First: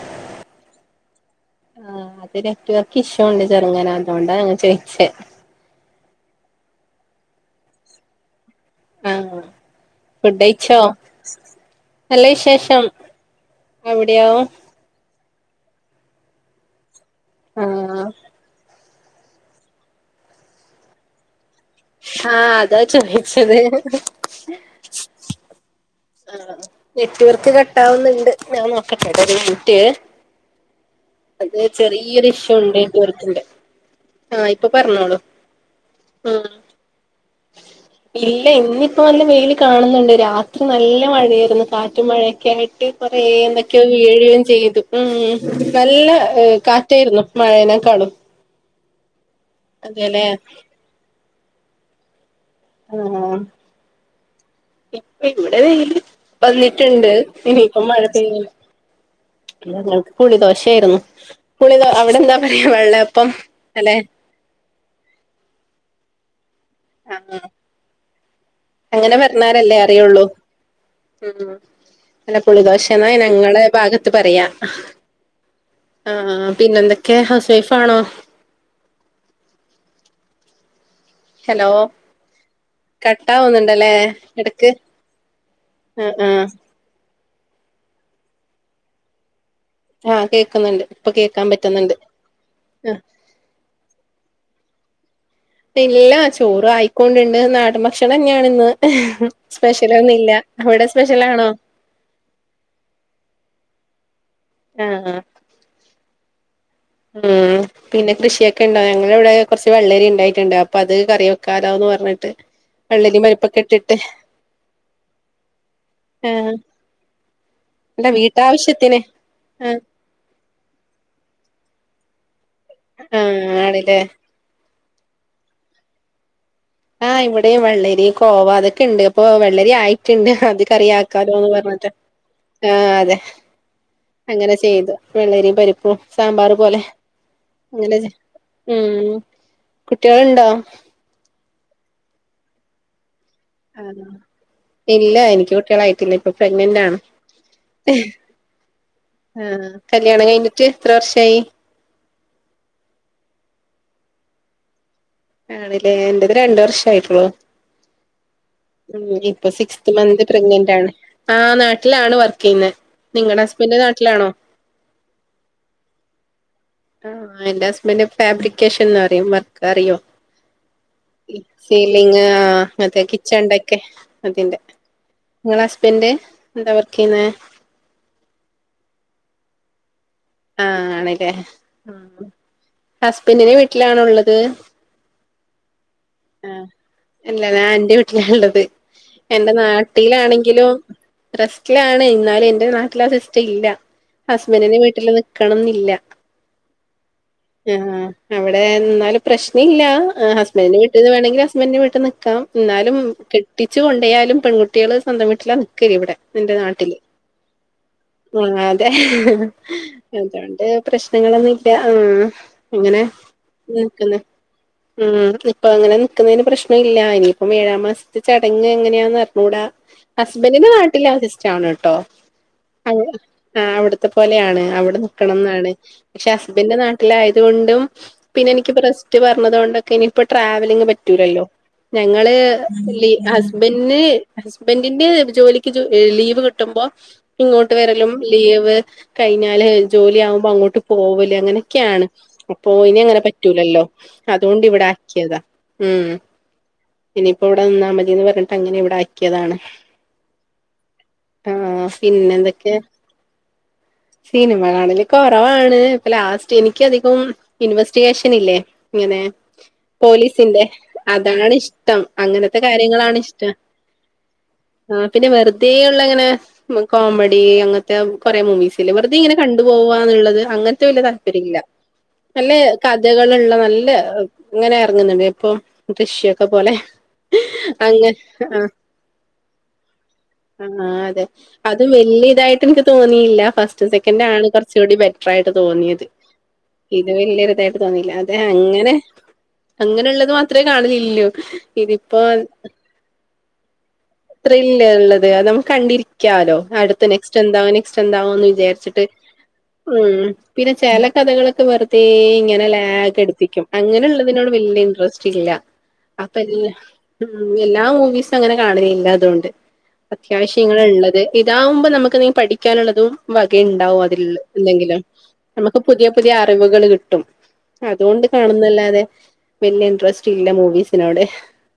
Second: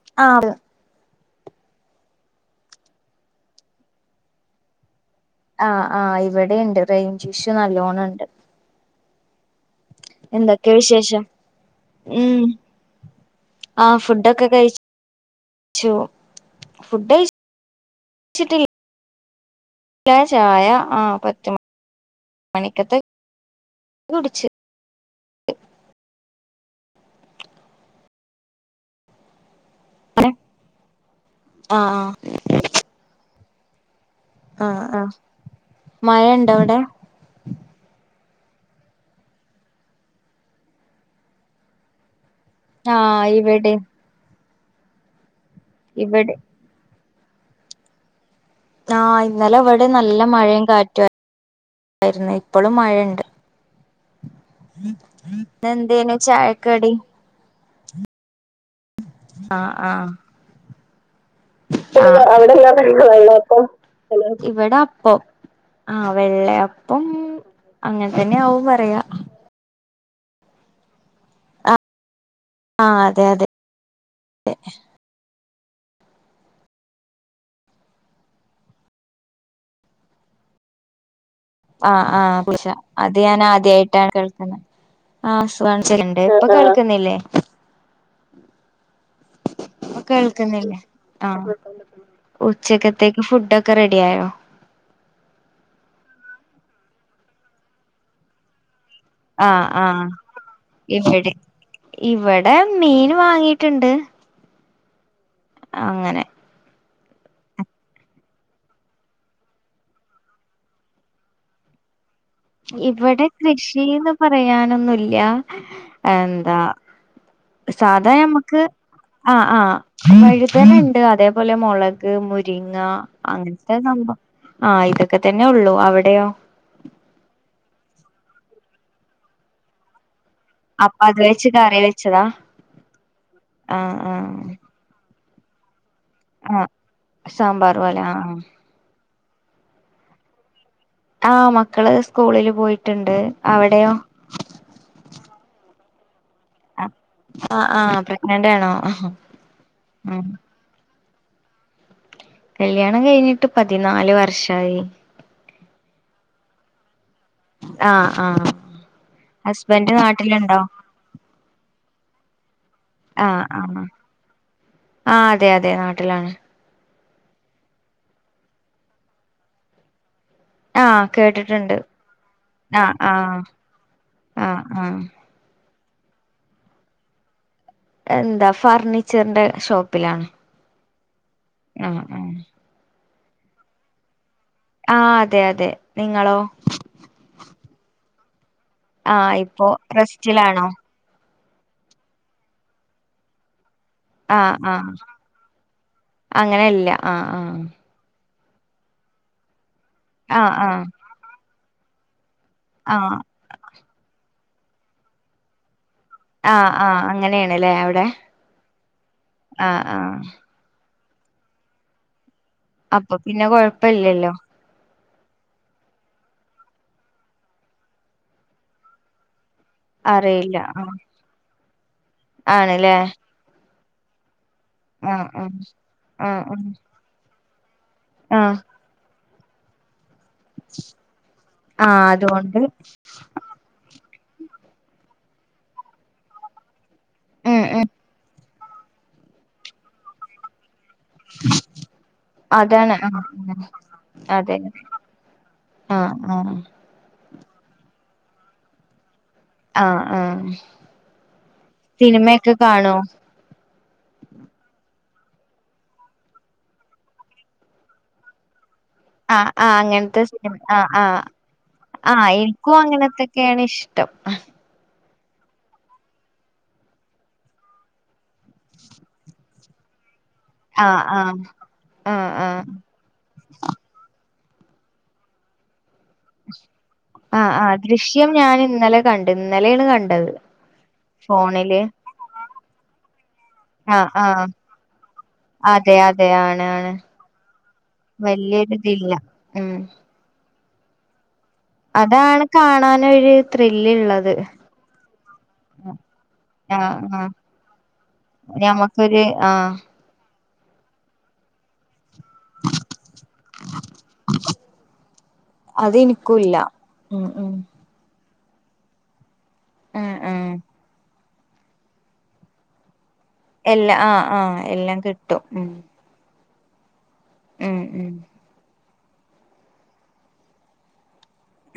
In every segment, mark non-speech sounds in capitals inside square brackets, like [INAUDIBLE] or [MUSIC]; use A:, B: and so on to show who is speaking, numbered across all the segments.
A: [UNINTELLIGIBLE]
B: ആഹ് അത്‌ നെറ്റ്‌വർക്ക് ഇഷ്യുണ്ട് ചെർങ്ങന അതോണ്ടാ ഞാൻ ചോയ്ച്ചേ
A: ആഹ് ആഹ് ഇവിടേണ്ട് റെയ്ഞ്ചിഷ്യു നല്ലോണണ്ട്
B: ആഹ്
A: എന്തൊക്കെ
B: ഫുഡ്ഡയ്ച്ചോ
A: വിശേഷം
B: നല്ല
A: ഉം
B: വിശേഷം അവ്ടെയോ
A: ചൂ ഫുഡ്ഡയ്ച്
B: ആഹ്
A: ചിട്ടിൽ ല ചായ ആഹ് പത്ത് മ
B: ആഹ് അതാ ചോയിച്ചത്
A: കുടിച്ച്
B: ആ നെറ്റ്‌വർക്ക് കട്ടാവുന്നുണ്ട് ഞാൻ നോക്കട്ടേ ഒരു മിനിറ്റ് അത്
A: ആഹ്
B: ചെറിയൊരു ഇഷ്യു ഉണ്ട് നെറ്റ് വർക്കിന്റെ ആഹ് ഇപ്പൊ പറഞ്ഞോളൂ ഉം
A: മഴണ്ടോ അവിടെ
B: ഇല്ല ഇന്ന് ഇപ്പോ നല്ല വെയില് കാണുന്നുണ്ട് രാ നല്ല മഴയായിരുന്നു കാറ്റും മഴയൊക്കെ ആയിട്ട്
A: ആഹ്
B: കുറേ
A: ഇവിടിം
B: എന്തൊക്കെയോ ഈ ഇടെയും ചെയ്തു ഉം നല്ല
A: ഇവിടെ
B: കാറ്റായിരുന്നു മഴേനെക്കാളും
A: ആഹ് ഇന്നലെ ഇവിടെ നല്ല
B: അതെല്ലേ
A: മഴയും കാറ്റു വായിരുന്നെ ഇപ്പൊളും മഴയുണ്ട്
B: ആഹ് ഇപ്പ ഇവിടെ വെയില്
A: ചായക്കടി
B: വന്നിട്ടുണ്ട് ഇനിയിപ്പം മഴ പെയ്യല ഞങ്ങൾക്ക് കുളി ദോശയായിരുന്നു
A: അവിടെല്ലാം റേഞ്ച് പോയല്ലേ
B: അല്ലെ
A: ഇവിടെ അപ്പം ആഹ് വെള്ള അപ്പം
B: ആഹ്
A: അങ്ങനെ തന്നെ ആകും വ
B: അങ്ങനെ പറഞ്ഞാലല്ലേ അറിയുള്ളൂ ഉം അല്ല പുളി
A: ആഹ്
B: ദോശേന്നാ
A: അതെ അതെ
B: ഞങ്ങളെ ഭാഗത്ത് ത്ത് പറയാ ആഹ് പിന്നെന്തൊക്കെ ഹൗസ് വൈഫ് ആണോ ഹലോ
A: ആഹ് ആഹ് പുളിശ അത് ഞാൻ
B: കട്ടാവുന്നുണ്ടല്ലേ
A: ആദ്യായിട്ടാണ് കേൾക്കുന്നത്
B: ഇടക്ക്
A: ആഹ്
B: ആഹ്
A: [UNINTELLIGIBLE]
B: ആഹ്
A: ഇപ്പൊ കേൾക്കുന്നില്ലേ ഇപ്പ
B: ആഹ്
A: കേൾക്കുന്നില്ലേ
B: കേക്കുന്നുണ്ട് ഇപ്പൊ
A: ആ
B: കേക്കാൻ പറ്റുന്നുണ്ട് ആഹ്
A: ഉച്ചക്കത്തേക്ക് ഫുടൊക്കെ റെഡി ആയോ
B: ഇല്ല ചോറായിക്കൊണ്ടിണ്ട് നാടൻ ഭക്ഷണം തന്നെയാണ് ഇന്ന് ഉം
A: ആഹ് ആഹ്
B: സ്പെഷ്യലൊന്നുമില്ല അവിടെ സ്പെഷ്യലാണോ
A: ഇവടെ മീൻ വാങ്ങിയിട്ടുണ്ട്
B: ആഹ്
A: ആ അങ്ങനെ
B: ഉം പിന്നെ കൃഷിയൊക്കെ ഉണ്ടോ ഞങ്ങളിവിടെ കുറച്ച് വെള്ളരി ഉണ്ടായിട്ടുണ്ട് അപ്പൊ അത് കറി വെക്കാലോന്ന് പറഞ്ഞിട്ട് വെള്ളരിയും
A: ഇവിടെ
B: പരിപ്പൊക്കെ ഇട്ടിട്ട്
A: കൃഷിന്ന് പറയാനൊന്നുല്യാ ആ
B: ആഹ്
A: എന്താ
B: അല്ല
A: സാധാ ഞമ്മക്ക്
B: വീട്ടാവശ്യത്തിന്
A: ആഹ് ആഹ് വഴുതന ഉണ്ട് അതേപോലെ മുളക് മുരിങ്ങ
B: ആഹ്
A: അങ്ങനത്തെ
B: ആണ്ല്ലേ
A: സംഭവം ആഹ് ഇതൊക്കെ തന്നെ ഉള്ളു അവിടെയോ
B: ആഹ് ഇവിടെ വെള്ളരി കോവ അതൊക്കെ ഉണ്ട് അപ്പൊ വെള്ളരി ആയിട്ടുണ്ട് അത്
A: അപ്പൊ അത് വെച്ച്
B: കറിയാക്കാലോന്ന്
A: കറി
B: പറഞ്ഞിട്ട്
A: വെച്ചതാ
B: ആഹ് അതെ
A: ആഹ്
B: അങ്ങനെ
A: ആഹ്
B: ചെ ചെയ്തു വെള്ളരിയും പരിപ്പും സാമ്പാറ്
A: ആഹ്
B: പോലെ
A: സാമ്പാർ
B: അങ്ങനെ
A: പോലെ
B: ചെ
A: ആഹ് ആഹ്
B: ഉം കുട്ടികളുണ്ടോ
A: ആഹ് മക്കള് സ്കൂളില് പോയിട്ടുണ്ട് അവിടെയോ
B: ആണോ ഇല്ല എനിക്ക് കുട്ടികളായിട്ടില്ല പ്രെഗ്നന്റാണ്
A: ആഹ് ആഹ് പ്രഗ്നന്റ് ആണോ
B: ആഹ്
A: ഉം
B: കല്യാണം കഴിഞ്ഞ് ട്ട് എത്ര വർഷായി
A: കല്യാണം കഴിഞ്ഞിട്ട് പതിനാല് വർഷമായി
B: ആണില്ലേ എന്റത് രണ്ട് വർഷേ ആയിട്ടുള്ളൂ
A: ആഹ് ആഹ്
B: ഉം ഇപ്പൊ സിക്സ്ത്
A: ഹസ്ബൻഡ്
B: മന്ത്
A: നാട്ടിലുണ്ടോ
B: പ്രഗ്നന്റ് ആണ് ആഹ് നാട്ടിലാണ് വർക്ക് ചെയ്യുന്നെ നിങ്ങടെ
A: ആഹ്
B: ഹസ്ബന്റ്
A: ആഹ്
B: നാട്ടിലാണോ
A: ആഹ് അതെ അതെ നാട്ടിലാണ്
B: ആഹ് എന്റെ ഹസ്ബന്റ് ഫാബ്രിക്കേഷൻ എന്ന് പറയും വർക്ക് അറിയോ
A: ആഹ് കേട്ടിട്ടുണ്ട്
B: സീലിങ് ആഹ് അതെ കിച്ചന്റെ ഒക്കെ അതിന്റെ
A: ആഹ് ആഹ്
B: നിങ്ങള ഹസ്ബൻഡ് എന്താ വർക്ക് ചെയ്യുന്നെ
A: എന്താ ഫർണിച്ചറിന്റെ ഷോപ്പിലാണ്
B: ആഹ് ആണില്ലേ
A: ആഹ് ആഹ്
B: ഹസ്ബൻഡെ വീട്ടിലാണുള്ളത്
A: ആ അതെ അതെ നിങ്ങളോ
B: അല്ല ഞാൻ എന്റെവീട്ടില ഉള്ളത്
A: ആഹ്
B: എന്റെ
A: ഇപ്പോ റെസ്റ്റിലാണോ
B: നാട്ടിലാണെങ്കിലും റെസ്റ്റിലാണ് ഇന്നാലും എന്റെ നാട്ടിൽ ആ സിസ്റ്റം ഇല്ല
A: ആഹ്
B: ഹസ്ബൻഡെ
A: ആഹ്
B: വീട്ടില് നിൽക്കണംന്നില്ല
A: അങ്ങനെ ഇല്ല ആഹ്
B: ആഹ് അവിടെ എന്നാലും പ്രശ്നംല്ല
A: ആഹ്
B: ഹസ്ബൻഡറിന്റെ
A: ആഹ്
B: വീട്ടിൽ നിന്ന് വേണമെങ്കിൽ നിക്കാം ഹസ്ബൻഡറിന്റെ വീട്ടിൽ നിൽക്കാം എന്നാലും
A: ആഹ് ആഹ്
B: കെട്ടിച്ചു കൊണ്ടോയാലും പെൺകുട്ടികള് സൊന്തം വീട്ടിലാ നിക്കു നിക്കില്ലഇവിടെ നിന്റെ
A: ആഹ്
B: നാട്ടില്
A: ആഹ് അങ്ങനെയാണ്ല്ലേ അവിടെ
B: ആ അതെ
A: ആഹ് ആഹ്
B: അതുകൊണ്ട് പ്രശ്നങ്ങളൊന്നുംല്ല അ എങ്ങനെ
A: അപ്പൊ പിന്നെ
B: നിക്കുന്നെ
A: കൊഴപ്പല്ലല്ലോ
B: ഉ നി ഇപ്പൊ അങ്ങനെ നിക്കുന്നതിന് പ്രശ്ന ഇല്ല ഇനിയിപ്പം ഏഴാ മാസത്തെ ചടങ്ങ് എങ്ങനെയാന്ന് അറിഞ്ഞുടാ
A: അറിയില്ല
B: ഹസ്ബൻറിന്റെ
A: ആഹ്
B: നാട്ടിൽ ആ സിസ്റ്റം ആണ് കേട്ടോ ആ
A: ആണ്ല്ലേ
B: അവിടുത്തെ ത്തെ പോലെയാണ് അവിടെ
A: ആഹ്
B: നിക്കണം
A: ആഹ്
B: എന്നാണ് പക്ഷെ
A: ആഹ് ആഹ്
B: ഹസ്ബിന്റെ നാട്ടിലാ ആയതുകൊണ്ടും പിന്നെ
A: ആഹ്
B: എനിക്ക് പ്രസ്റ്റ് പറഞ്ഞത് കൊ ണ്ടക്കെ ഇനി പ്പൊ ട്രാവലിംഗ്പറ്റൂലല്ലോ
A: ആഹ്
B: ഞങ്ങള്
A: അതുകൊണ്ട്
B: ലീ ഹസ് - ബെന്ന് ഹസ്ബൻന്റെ ജോലിക്ക് ലീവ് കിട്ടുമ്പോ
A: ഉം
B: ഇങ്ങോട്ട്
A: ഉം
B: വരെലും ലീവ് കഴിഞ്ഞാല് ജോലി ആകുമ്പോ അങ്ങോട്ട് പോവല് അങ്ങനെയൊക്കെയാണ് അപ്പോ
A: അതാണ്
B: ഇനി അങ്ങനെ
A: ആഹ്
B: പറ്റൂലല്ലോ
A: അതെ
B: അതുകൊണ്ട് ഇവിടെ ക്കിയതാ
A: ആഹ് ആഹ്
B: ഉംഇനിപ്പോ ഇവിടെ നിന്നാമതിന്ന് പറഞ്ഞിട്ട് അങ്ങനെ ഇവിടെ ആക്കിയതാണ്
A: ആഹ് ഹ
B: ആ പിന്നെ
A: സിനിമയൊക്കെ
B: എന്തൊക്കെ
A: കാണോ
B: സിനിമ കാണല്കുറവാണ് ഇപ്പൊ ലാസ്റ്റ് എനക്ക് അധികം ഇൻവെസ്റ്റിഗേഷൻ ഇല്ലേ ഇങ്ങനെ
A: ആഹ് ആഹ് അങ്ങനത്തെ സിനിമ
B: പോലീസിന്റെ
A: ആഹ് ആഹ്
B: അതാണ്ഇഷ്ടം അങ്ങനത്തെ കാര്യങ്ങളാണ് ഇഷ്ടം
A: ട്ടം
B: ആ പിന്നെ വെറുതെ ഉള്ള ഇങ്ങനെ കോമഡി അങ്ങനത്തെ കൊറെ മൂവിസ് ഇല്ലേ വെറുതെ ഇങ്ങനെ ക പോവാനുള്ളത് അങ്ങനത്തെ
A: ആഹ്
B: വല്യ
A: ആഹ്
B: താല്പര്യമില്ല
A: ആഹ്
B: നല്ല
A: ആഹ്
B: ക ഇതകളുള്ള നല്ല ഇങ്ങനെ ഇറങ്ങുന്നുണ്ട് ഇപ്പൊ കൃഷിയൊക്കെ പോലെ
A: ആഹ്ആ
B: അങ്ങ
A: ദൃശ്യം ഞാൻ
B: ആഹ്
A: ഇന്നലെ കണ്ടു ഇന്നലെയാണ് കണ്ടത്
B: ആഹ് അതെ
A: ഫോണില്
B: അതും വല്യയ ഇതായിട്ട് എനിക്ക് തോന്നിയില്ല ഫസ്റ്റ്
A: ആഹ്
B: സെക്കൻഡ ആണ്
A: ആഹ്
B: കുറച്ച് കുറച്ചു കുടിബെറ്റർആയിട്ട്
A: അതെ
B: തോന്നിയത്
A: അതെ ആണ് ആണ്
B: ഇത് വലിയ ഇതായിട്ട് തോന്നില്ല അതെ
A: വലിയൊരു
B: അങ്ങനെ
A: ഇതില്ല ഉം
B: അങ്ങനെയുള്ളത് മാത്രമേ കാണലില്ലു ഇതിപ്പോ
A: അതാണ് കാണാനൊ രു ത്രില്ല്ള്ളത്
B: ത്രില് ഉള്ളത് അത് നമ്മുക്ക് കണ്ടിരിക്കാലോ
A: ആഹ്
B: അടുത്ത
A: ആഹ്
B: നെക്സ്റ്റ് എന്താവും നെക്സ്റ്റ് എന്താാവോന്ന് വിചാരിച്ചിട്ട്
A: ഞമ്മക്കൊരു ആഹ്
B: ഉ പിന്നെ ചില കഥകളൊക്കെ വെറുതെ ഇങ്ങനെ ലാഗ് ടുപ്പിക്കും അങ്ങനെ ഉള്ളതിനോട് വല്യ ഇൻട്രസ്റ്റ് ഇല്ല
A: അത് ഇനിക്കുല്ല
B: അപ്പൊല്ലാ
A: ഉം ഉം
B: എല്ലാ മൂവിസും അങ്ങനെ കാണണില്ല അതുകൊണ്ട്
A: ഉം ഉം
B: അത്യാവശ്യം ഇങ്ങ ഉള്ളത് ഇതാവുമ്പോ നമുക്ക് എന്തെങ്ക പഠിക്കാനുള്ളതും
A: എല്ലാ
B: വകയുണ്ടാവുംഅതിൽ
A: ആഹ് ആഹ്
B: എന്തെങ്കിലും
A: എല്ലാം കിട്ടും ഉം
B: നമുക്ക് പുതിയ പുതിയ അറിവുകൾ കിട്ടും
A: ഉം ഉം
B: അതുകൊണ്ട് കാണുന്നല്ലാതെ പിന്നെഇൻട്രസ്റ്റ് ഇല്ല മൂവീസിനോട്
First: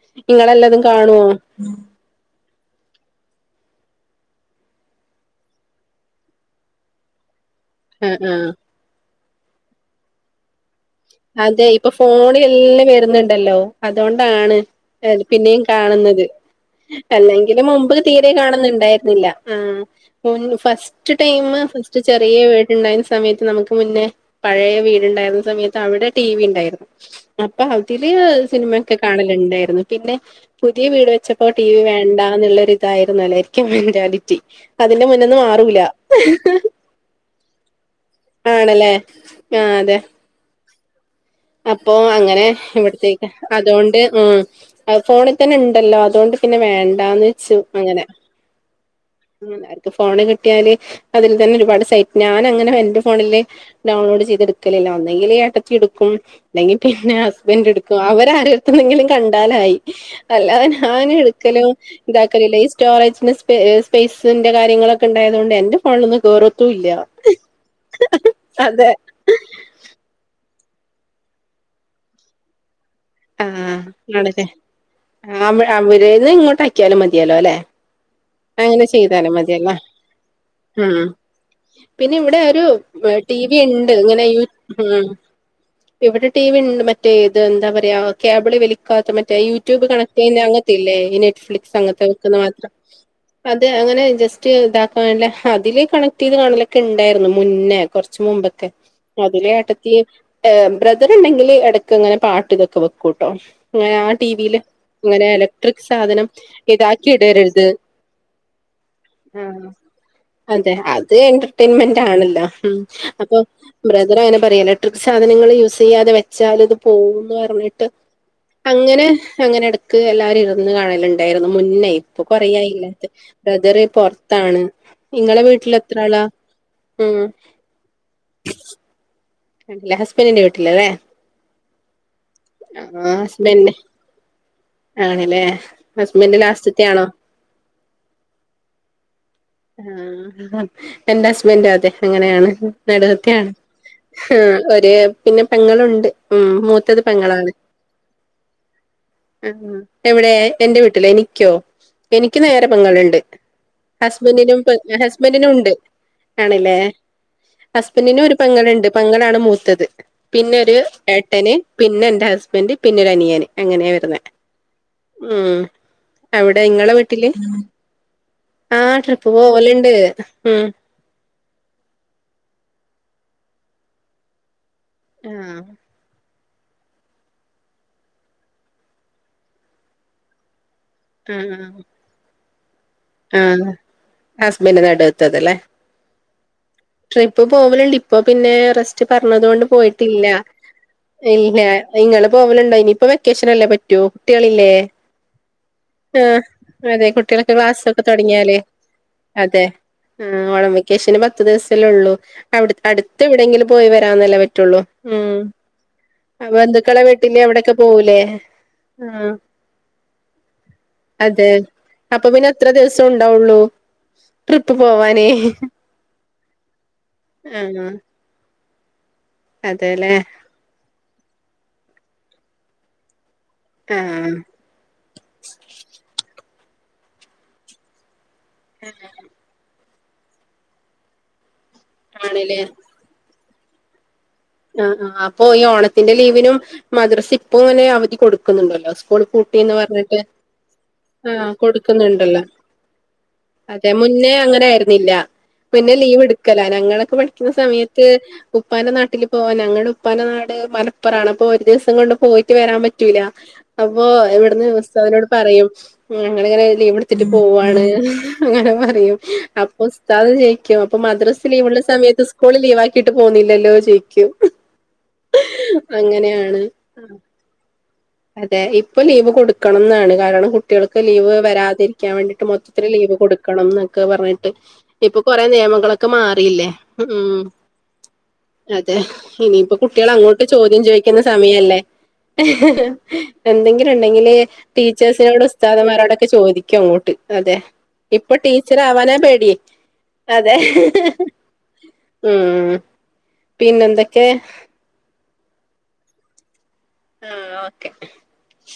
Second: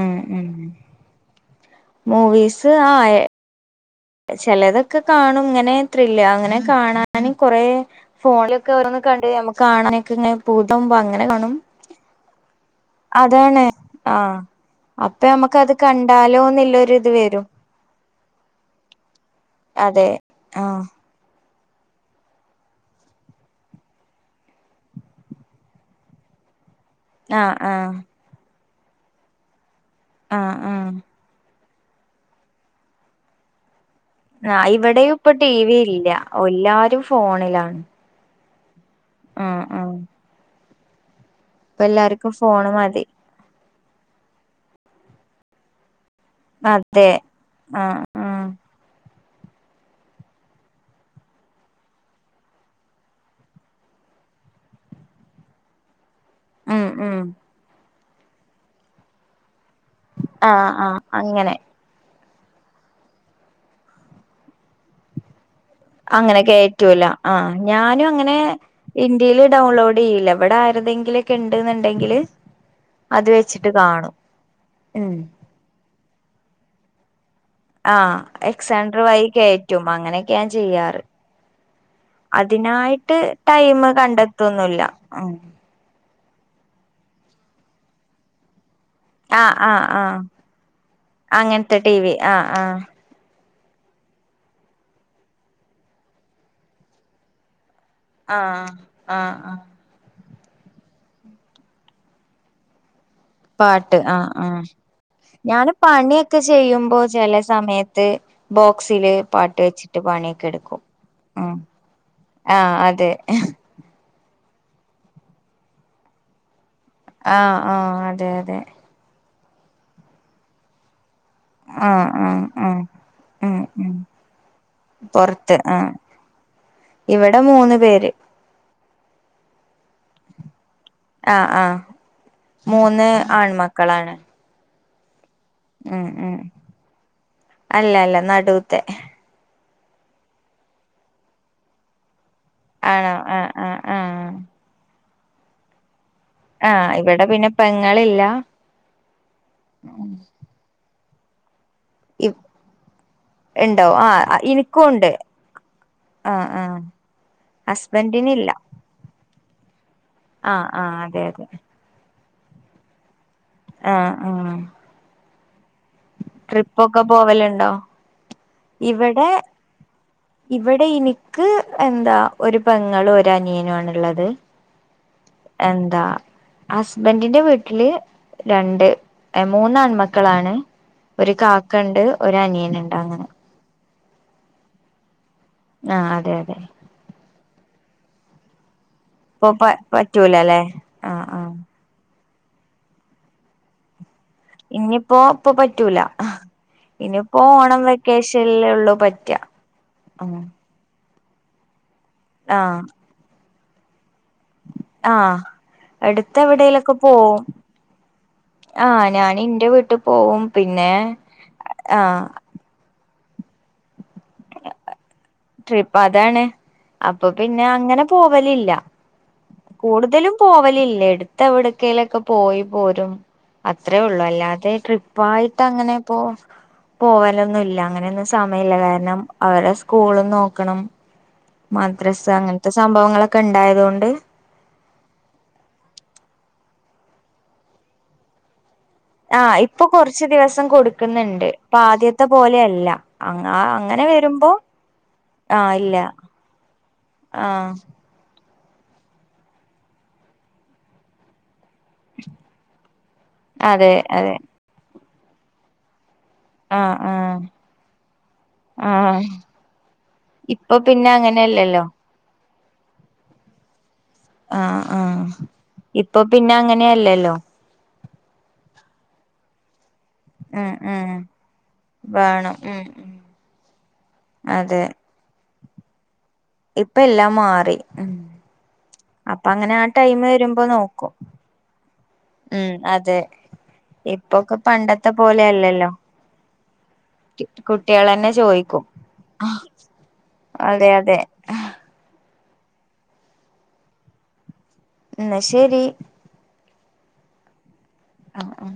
A: ഉം ഉം
B: നിങ്ങളെല്ലതും കാണുവോ
A: മൂവീസ് ആ ഏ ചിലതൊക്കെ കാണും ഇങ്ങനെ ത്രില്ല് അങ്ങനെ കാണാൻ കൊറ
B: ആഹ് ആഹ്
A: ഫോണില ക്ക് ഓരോന്നക്കെ കണ്ട് നമുക്ക് കാണാനൊക്കെ ഇങ്ങനെ പൂതാവുമ്പോ അങ്ങനെ കാണും
B: അതെ ഇപ്പൊ ഫോന്എല്ലാം വരുന്നുണ്ടല്ലോ
A: അതാണ് ആഹ്
B: അതൊണ്ടാണ് അഹ്
A: അപ്പൊ
B: പിന്നെയും
A: നമ്മക്കത്
B: കാണുന്നത്
A: കണ്ടാലോന്നുള്ളൊരിത് വരും
B: അല്ലെങ്കും മുമ്പ് തീരെ കാണുന്നുണ്ടായിരുന്നില്ല ആ
A: അതെ ആഹ്
B: ഫസ്റ്റ് ഫറ്റ് ടൈം ഫസ്റ്റ് ചെറിയ വീടുണ്ടായിരുന്ന സമയത്ത് നമുക്ക് മുന്നേ പഴയ വീടുണ്ടായിരുന്ന സമയത്ത് അവിടെ ടി വി ഉണ്ടായിരുന്നു
A: ആഹ്
B: അപ്പൊ
A: ആഹ്
B: അവതില് സിനിമ ഒക്കെ കാണലുണ്ടായിരുന്നു പിന്നെ
A: ആഹ്
B: പുതിയ
A: ആഹ്
B: വീട് വെച്ചപ്പോ ടി വി വേണ്ടാന്നുള്ളരി ഇതായിരുന്നല്ലോ എനിക്ക് പരാതി റ്റി
A: ആഹ്
B: അതിന്റെ
A: ഇവിടെയും ഇപ്പൊ
B: മുന്ന്ന്ന്
A: ടി വി
B: മാറൂല.
A: ഇല്ല എല്ലാരും ഫോണിലാണ്
B: ആണല്ലേ? ആഹ് അതെ.
A: ഇപ്പ
B: അപ്പോ
A: എല്ലാർക്കും
B: അങ്ങനെ
A: ഫോണ് മതി
B: ഇവിടത്തേക്ക്, അതുകൊണ്ട്, ഉം. ഫോണിൽ തന്നെ ഉണ്ടല്ലോ? അതുകൊണ്ട് പിന്നെ
A: അതെ
B: വേണ്ടാന്ന് വെച്ചു.
A: ആഹ്
B: അങ്ങനെ.
A: ആഹ്
B: ഉം ആർക്ക് ഫോണ് കിട്ടിയാല് അതില് തന്നെ ഒരുപാട് സൈറ്റ്, ഞാനങ്ങനെ എന്റെ ഫോണില് ഡൗൺലോഡ് ചെയ്തെട്ക്കലില്ലാ. ഒന്നെങ്കില് ഏട്ടത്തി എടുക്കും. അല്ലെങ്കി
A: ഉം
B: പിന്നെ
A: ഉം
B: ഹസ്ബന്റെട്ക്കും. അവരാരട്ത്തുന്നെങ്കിലും കണ്ടാലായി. അല്ലാതെ
A: ആഹ് ആഹ്
B: ഞാന്
A: അങ്ങനെ
B: എടുക്കലൂ ഇതാക്കലില്ല. ഈ സ്റ്റോറേജിന്റെ സ്പേസിന്റെ കാര്യങ്ങളൊക്കെ ഇണ്ടായതുകൊണ്ട് എന്റെ ഫോണിലൊന്നും
A: അങ്ങനെ
B: കേറത്തും ഇല്ല
A: കേറ്റൂല ആഹ്. ഞാനും അങ്ങനെ
B: അതെ
A: ഇന്ത്യേല് ഡൗൺലോഡ് ചെയ്യില്ല. ഇവടെ ഏതെങ്കിലൊക്കെ ഇണ്ട്ന്ന്ണ്ടെങ്കില് അത് വെച്ചിട്ട്
B: ആഹ്
A: കാണും.
B: ആണല്ലേ
A: ഉം
B: ആഹ് അവരേന്ന് ഇങ്ങോട്ടാക്കിയാലും മതിയല്ലോല്ലെ?
A: ആഹ് എക്സാണ്ടർ വഴി കയറ്റും. അങ്ങനെയൊക്കെയാ ഞാൻ ചെയ്യാറ്.
B: ഉം പിന്നെ ഇവിടെ ഒരു
A: അതിനായിട്ട്
B: ടി വി
A: ടൈം
B: ഇണ്ട്. ഇങ്ങനെ യൂ.
A: കണ്ടെത്തൊന്നുല്ല
B: ഉം ഇവിടെ ടി വി ഇണ്ട് മറ്റേ ഇത്, എന്താ പറയാ, കേബിള് വലി ക്കാത്ത മറ്റേ
A: ആഹ്
B: യൂട്യൂബ്
A: ആഹ്
B: കണക്ട്
A: ആഹ്
B: ചെയ്യുന്ന അങ്ങൻത്തെ ഇല്ലേ, ഈ നെറ്റ്ഫ്ലിക്സ്
A: അങ്ങനത്തെ ടി
B: അങ്ങൻത്തെ
A: വി
B: വെക്ക്ന്ന
A: ആഹ്
B: മാത്രം.
A: ആഹ്
B: അത് അങ്ങനെ ജസ്റ്റ് ഇതാക്കാനില്ലേ, അതില് കണക്ട് ചെയ്ത് കാണലൊക്കെ ഇണ്ടായിരുന്നു മുന്നേ. കൊറച്ച്
A: ആഹ്
B: മുമ്പൊക്കെ.
A: ആഹ്
B: അതിലു
A: ആഹ്
B: ഏട്ട ലു. ഈഹ് ബ്രദറ്ണ്ടെങ്കില് എടക്കിങ്ങനെ പാട്ട് ഇതൊക്കെ വെക് ക്കൂട്ടോ. അങ്ങനെ
A: പാട്ട്
B: ആ ടി
A: ആഹ്
B: വി ല്.
A: ആഹ്
B: ഇങ്ങനെ
A: ഞാന്
B: ഇലക്ട്രിക് സാധനം
A: പണിയൊക്കെ ചെയ്യുമ്പോ
B: ഇതാക്കി
A: ചെല
B: ഇടരുത്
A: സമയത്ത് ബോക്സില് പാട്ട്
B: ആഹ്
A: വെച്ചിട്ട് പണിയൊക്കെ
B: അതെ.
A: എടുക്കും
B: അത്
A: ഉം
B: എന്റർടെൻമെന്റ് ആണല്ലോ?
A: ആഹ്
B: ഹ്മ്മ്
A: അതെ
B: അപ്പൊ ബ്രദർ അങ്ങനെ പറയും, എലക്ട്രിക് സാധനങ്ങൾ യൂസ് ചെയ്യാതെ വെച്ചാലത് പോവൂന്ന്
A: ആഹ്
B: പറഞ്ഞിട്ട്,
A: ആഹ് അതെ അതെ
B: അങ്ങനെ അങ്ങനെ എടക്ക് എല്ലാവരും ഇര്ന്ന് കാണല് ഇണ്ടായിരുന്നു മുന്നേ.
A: ആഹ്
B: ഇപ്പൊ
A: ആഹ് ആഹ്
B: കൊറേയായില്ലേ.
A: ഉം
B: ബ്രദറ്
A: ഉം
B: പൊറത്താണ്. നിങ്ങളെ
A: പൊറത്ത് ആഹ്
B: വീട്ടിലെത്ര ആളാ? ഉം
A: ഇവിടെ മൂന്ന് പേര്.
B: കണ്ടില്ല. ഹസ്ബൻറിന്റെ വീട്ടിലാ അല്ലേ?
A: ആഹ് ആഹ് മൂന്ന് ആൺമക്കളാണ്.
B: ആണ്ല്ലേ?
A: ഉം ഉം. അല്ല അല്ല നടൂത്തെ.
B: ആഹ് എന്റെ ഹസ്ബന്റൂ അതെ. അങ്ങനെയാണ്,
A: ആണോ ആഹ്
B: നടൂത്തെയാണ്.
A: ആഹ് ആഹ്
B: ഹും ഒര്, പിന്നെ പെങ്ങളുണ്ട്. ഉം
A: ആഹ്
B: മൂത്തത്
A: ഇവിടെ പിന്നെ
B: പെങ്ങളാണ്.
A: പെങ്ങളില്ല
B: അഹ് എവിടെ എന്റെ വീട്ടില്, എനിക്കോ? എനിക്ക് നേരെ പെങ്ങള്ണ്ട്.
A: ഇണ്ടോ ആഹ്
B: ഹസ്ബന്റിനും പെ,
A: ഇനിക്കുണ്ട്
B: ഹസ്ബന്റിനും ഇണ്ട്.
A: ആഹ്
B: ആണല്ലേ?
A: ആഹ്
B: ഹസ്ബന്റിനും ഒരു
A: ഹസ്ബൻഡിനില്ല
B: പെങ്ങള്ണ്ട്. പെങ്ങളാണ് മൂത്തത്. പിന്നെ
A: ആഹ്
B: ഒരു
A: ആഹ് അതെ അതെ
B: ഏട്ടന്, പിന്നെന്റെ ഹസ്ബന്റ് പിന്നെ ഒരു അനിയന്. അങ്ങനെയാ
A: ആഹ്
B: വര്ന്നേ.
A: ആഹ്
B: ഉം. അവിടെ ഇങ്ങളെ
A: ട്രിപ്പൊക്കെ
B: വീട്ടില്?
A: പോവലുണ്ടോ
B: ആഹ് ട്രിപ്പ്
A: ഇവിടെ
B: പോവല്ണ്ട്. ഉം
A: ക്ക് എന്താ ഒരു പെങ്ങളു ഒരനിയനു ആണ്ള്ളത്.
B: ആഹ്
A: എന്താ ഹസ്ബന്റിന്റെ വീട്ടില് രണ്ട്, മൂന്നാൺമക്കളാണ്. ഒരു
B: ആഹ്
A: കാക്കണ്ട് ഒരനിയന്ണ്ട്. അങ്ങനെ.
B: ആഹ് ഹസ്ബന്റ് നടൂത്തതല്ലേ?
A: ആഹ് അതെ അതെ
B: ട്രിപ്പ് പോവല്ണ്ട്. ഇപ്പൊ പിന്നെ റെസ്റ്റ്
A: ഇപ്പൊ
B: പറഞ്ഞതോണ്ട്
A: പ
B: പോയിട്ടില്ല.
A: പറ്റൂലല്ലേ ആഹ് ആഹ്
B: ഇല്ലാ. ഇങ്ങള് പോവലുണ്ടോ? ഇനീപ്പ വെക്കേഷനല്ലേ പറ്റ് റ്റോ കുട്ട്യേളില്ലേ?
A: ഇനിയിപ്പോ ഇപ്പൊ പറ്റൂല
B: ആഹ് അതെ
A: ഇനിയിപ്പോ
B: കുട്ട്യേളൊക്കെ
A: ഓണം
B: ക്ലാസ്സ് തൊടങ്ങിയാല്.
A: വെക്കേഷനിലേ ഉള്ളൂ പറ്റ
B: അതെ
A: ഉം
B: ആഹ് വെക്കേഷന് പത്ത് ദിവസല്ലേള്ളു.
A: ആഹ്
B: അട്ത്ത് എവിടെങ്കിലും പോയി വരാനല്ലെ പറ്റുള്ളൂ.
A: ആ
B: ഉം
A: എടുത്തെവിടെലൊക്കെ
B: ബന്ധുക്കളെ
A: പോവും
B: വീട്ടില് അവിടൊക്കെ പോവൂലേ
A: ആ
B: ആഹ്
A: ഞാനിന്റെ വീട്ടി പോവും പിന്നെ ആ
B: അപ്പ പിന്നെത്ര ദിവസം ണ്ടാവുള്ളു ട്രിപ്പ് പോവാനേ
A: ട്രിപ്പതാണ് അപ്പൊ പിന്നെ
B: ആഹ്
A: അങ്ങനെ പോവലില്ല
B: അതെല്ലേ
A: കൂടുതലും പോവലില്ലേടുത്തവിടക്കയിലൊക്കെ പോയി പോരും അത്രേ ഉള്ളു
B: ആഹ്
A: അല്ലാതെ ട്രിപ്പായിട്ട് അങ്ങനെ പോ പോവലൊന്നുല്ല അങ്ങനൊന്നും സമയില്ല കാരണം അവരെ സ്കൂള് നോക്കണം
B: ആണ്ല്ലേ
A: മദ്രസങ്ങനത്തെ സംഭവങ്ങളൊക്കെ ണ്ടായതുകൊണ്ട്
B: ആഹ് ആഹ് അപ്പൊ ഈ ഓണത്തിന്റെ ലീവിനും മദ്രസ്പ്പങ്ങനെ അവധി കൊടുക്കുന്നുണ്ടല്ലോ ൾ
A: ആഹ്
B: പൂട്ടിന്ന്
A: ഇപ്പൊ
B: പറഞ്ഞിട്ട്
A: കൊറച്ച് ദിവസം കൊടുക്കുന്നുണ്ട്
B: ആ
A: ഇപ്പൊ ആദ്യത്തെ
B: കൊടുക്കുന്നുണ്ടല്ലോ
A: പോലെയല്ല അങ്ങ
B: അതെ
A: അങ്ങനെ
B: മുന്നേ
A: വരുമ്പോ
B: അങ്ങനെയിരുന്നില്ല
A: ആഹ്
B: മുന്നേ
A: ഇല്ല
B: ലീവെടുക്കല ഞങ്ങളൊക്കെ പഠിക്കുന്ന
A: ആഹ്
B: സമയത്ത് ക്ക് ഉപ്പാൻ്റെ നാട്ടില് പോവാൻ നങ്ങടെ ഉപ്പാൻ്റെ നാട് മലപ്പറാണ് അപ്പോ ഒരു ദിവസ കൊണ്ട് പോയിട്ട് വരാൻ പറ്റൂല
A: അതെ
B: അപ്പൊ
A: അതെ
B: ഇവിടുന്ന് ഉസ്താദിനോട് പറയും ഞങ്ങള്ങ്ങനെ
A: ആഹ്
B: ലീവ്ടുത്തിട്ട്
A: ആഹ്
B: പോവാണ്ഹ് അങ്ങനെ പറയും
A: ആഹ്
B: അപ്പൊസ് താദ്
A: ഇപ്പൊ
B: ചോയ്ക്കും അപ്പൊ
A: പിന്നെ
B: മദ്രസ് ലീവ്ള്ള
A: അങ്ങനെയല്ലല്ലോ
B: സമയത്ത് ഇസ്കൂള് ലീവാക്കിട്ട് പോന്നില്ലല്ലോ ചോയ്ക്കും
A: ആഹ് ആഹ് ഇപ്പപിന്നങ്ങനെയല്ലല്ലോ
B: അതെ ഇപ്പ ലീവ് കൊടു ക്കണംന്നാണ് കാരണം
A: ഉം
B: കുട്ട്യൾക്ക്
A: ഉം
B: ലീവ് വരാതിരിക്കാൻ വേണ്ടിട്ട്
A: വേണം ഉം
B: മൊത്തത്തില്
A: ഉം
B: ലീവ് കൊടുക്കണംന്നക്കെ പറഞ്ഞിട്ട്
A: അതെ
B: ഇപ്പൊ കൊറെ നിയമങ്ങളൊക്കെ മാറിയില്ലേ
A: ഇപ്പ എല്ലാം
B: ഉംഹ്
A: മാറി ഉം
B: അതെ
A: അപ്പ അങ്ങനെ
B: ഇനിയിപ്പൊ
A: ആ ടൈം
B: കുട്ടികളങ്ങോട്ട്
A: വരുമ്പോ
B: ചോദ്യം
A: നോക്കും
B: ചോദിക്കുന്ന സമയല്ലേ
A: ഉം
B: ഹ്ഹ്
A: അതെ
B: എന്തെങ്കില്ണ്ടെങ്കില്
A: ഇപ്പൊക്കെ പണ്ടത്തെ പോലെ അല്ലല്ലോ
B: ടീച്ചേഴ്സിനോടൊസ്താദ്മാരോടൊക്കെ ചോദിക്കും അങ്ങോട്ട് അതെ
A: കുട്ടികളന്നെ
B: ഇപ്പൊ
A: ചോദിക്കും
B: ടീച്ചറാവാനാ പേടി അതെ ഹ്ഹ്ഹ് ഉം പിന്നെന്തൊക്കെ
A: ആ ശരി
B: ആ ഓക്കെ
A: ആ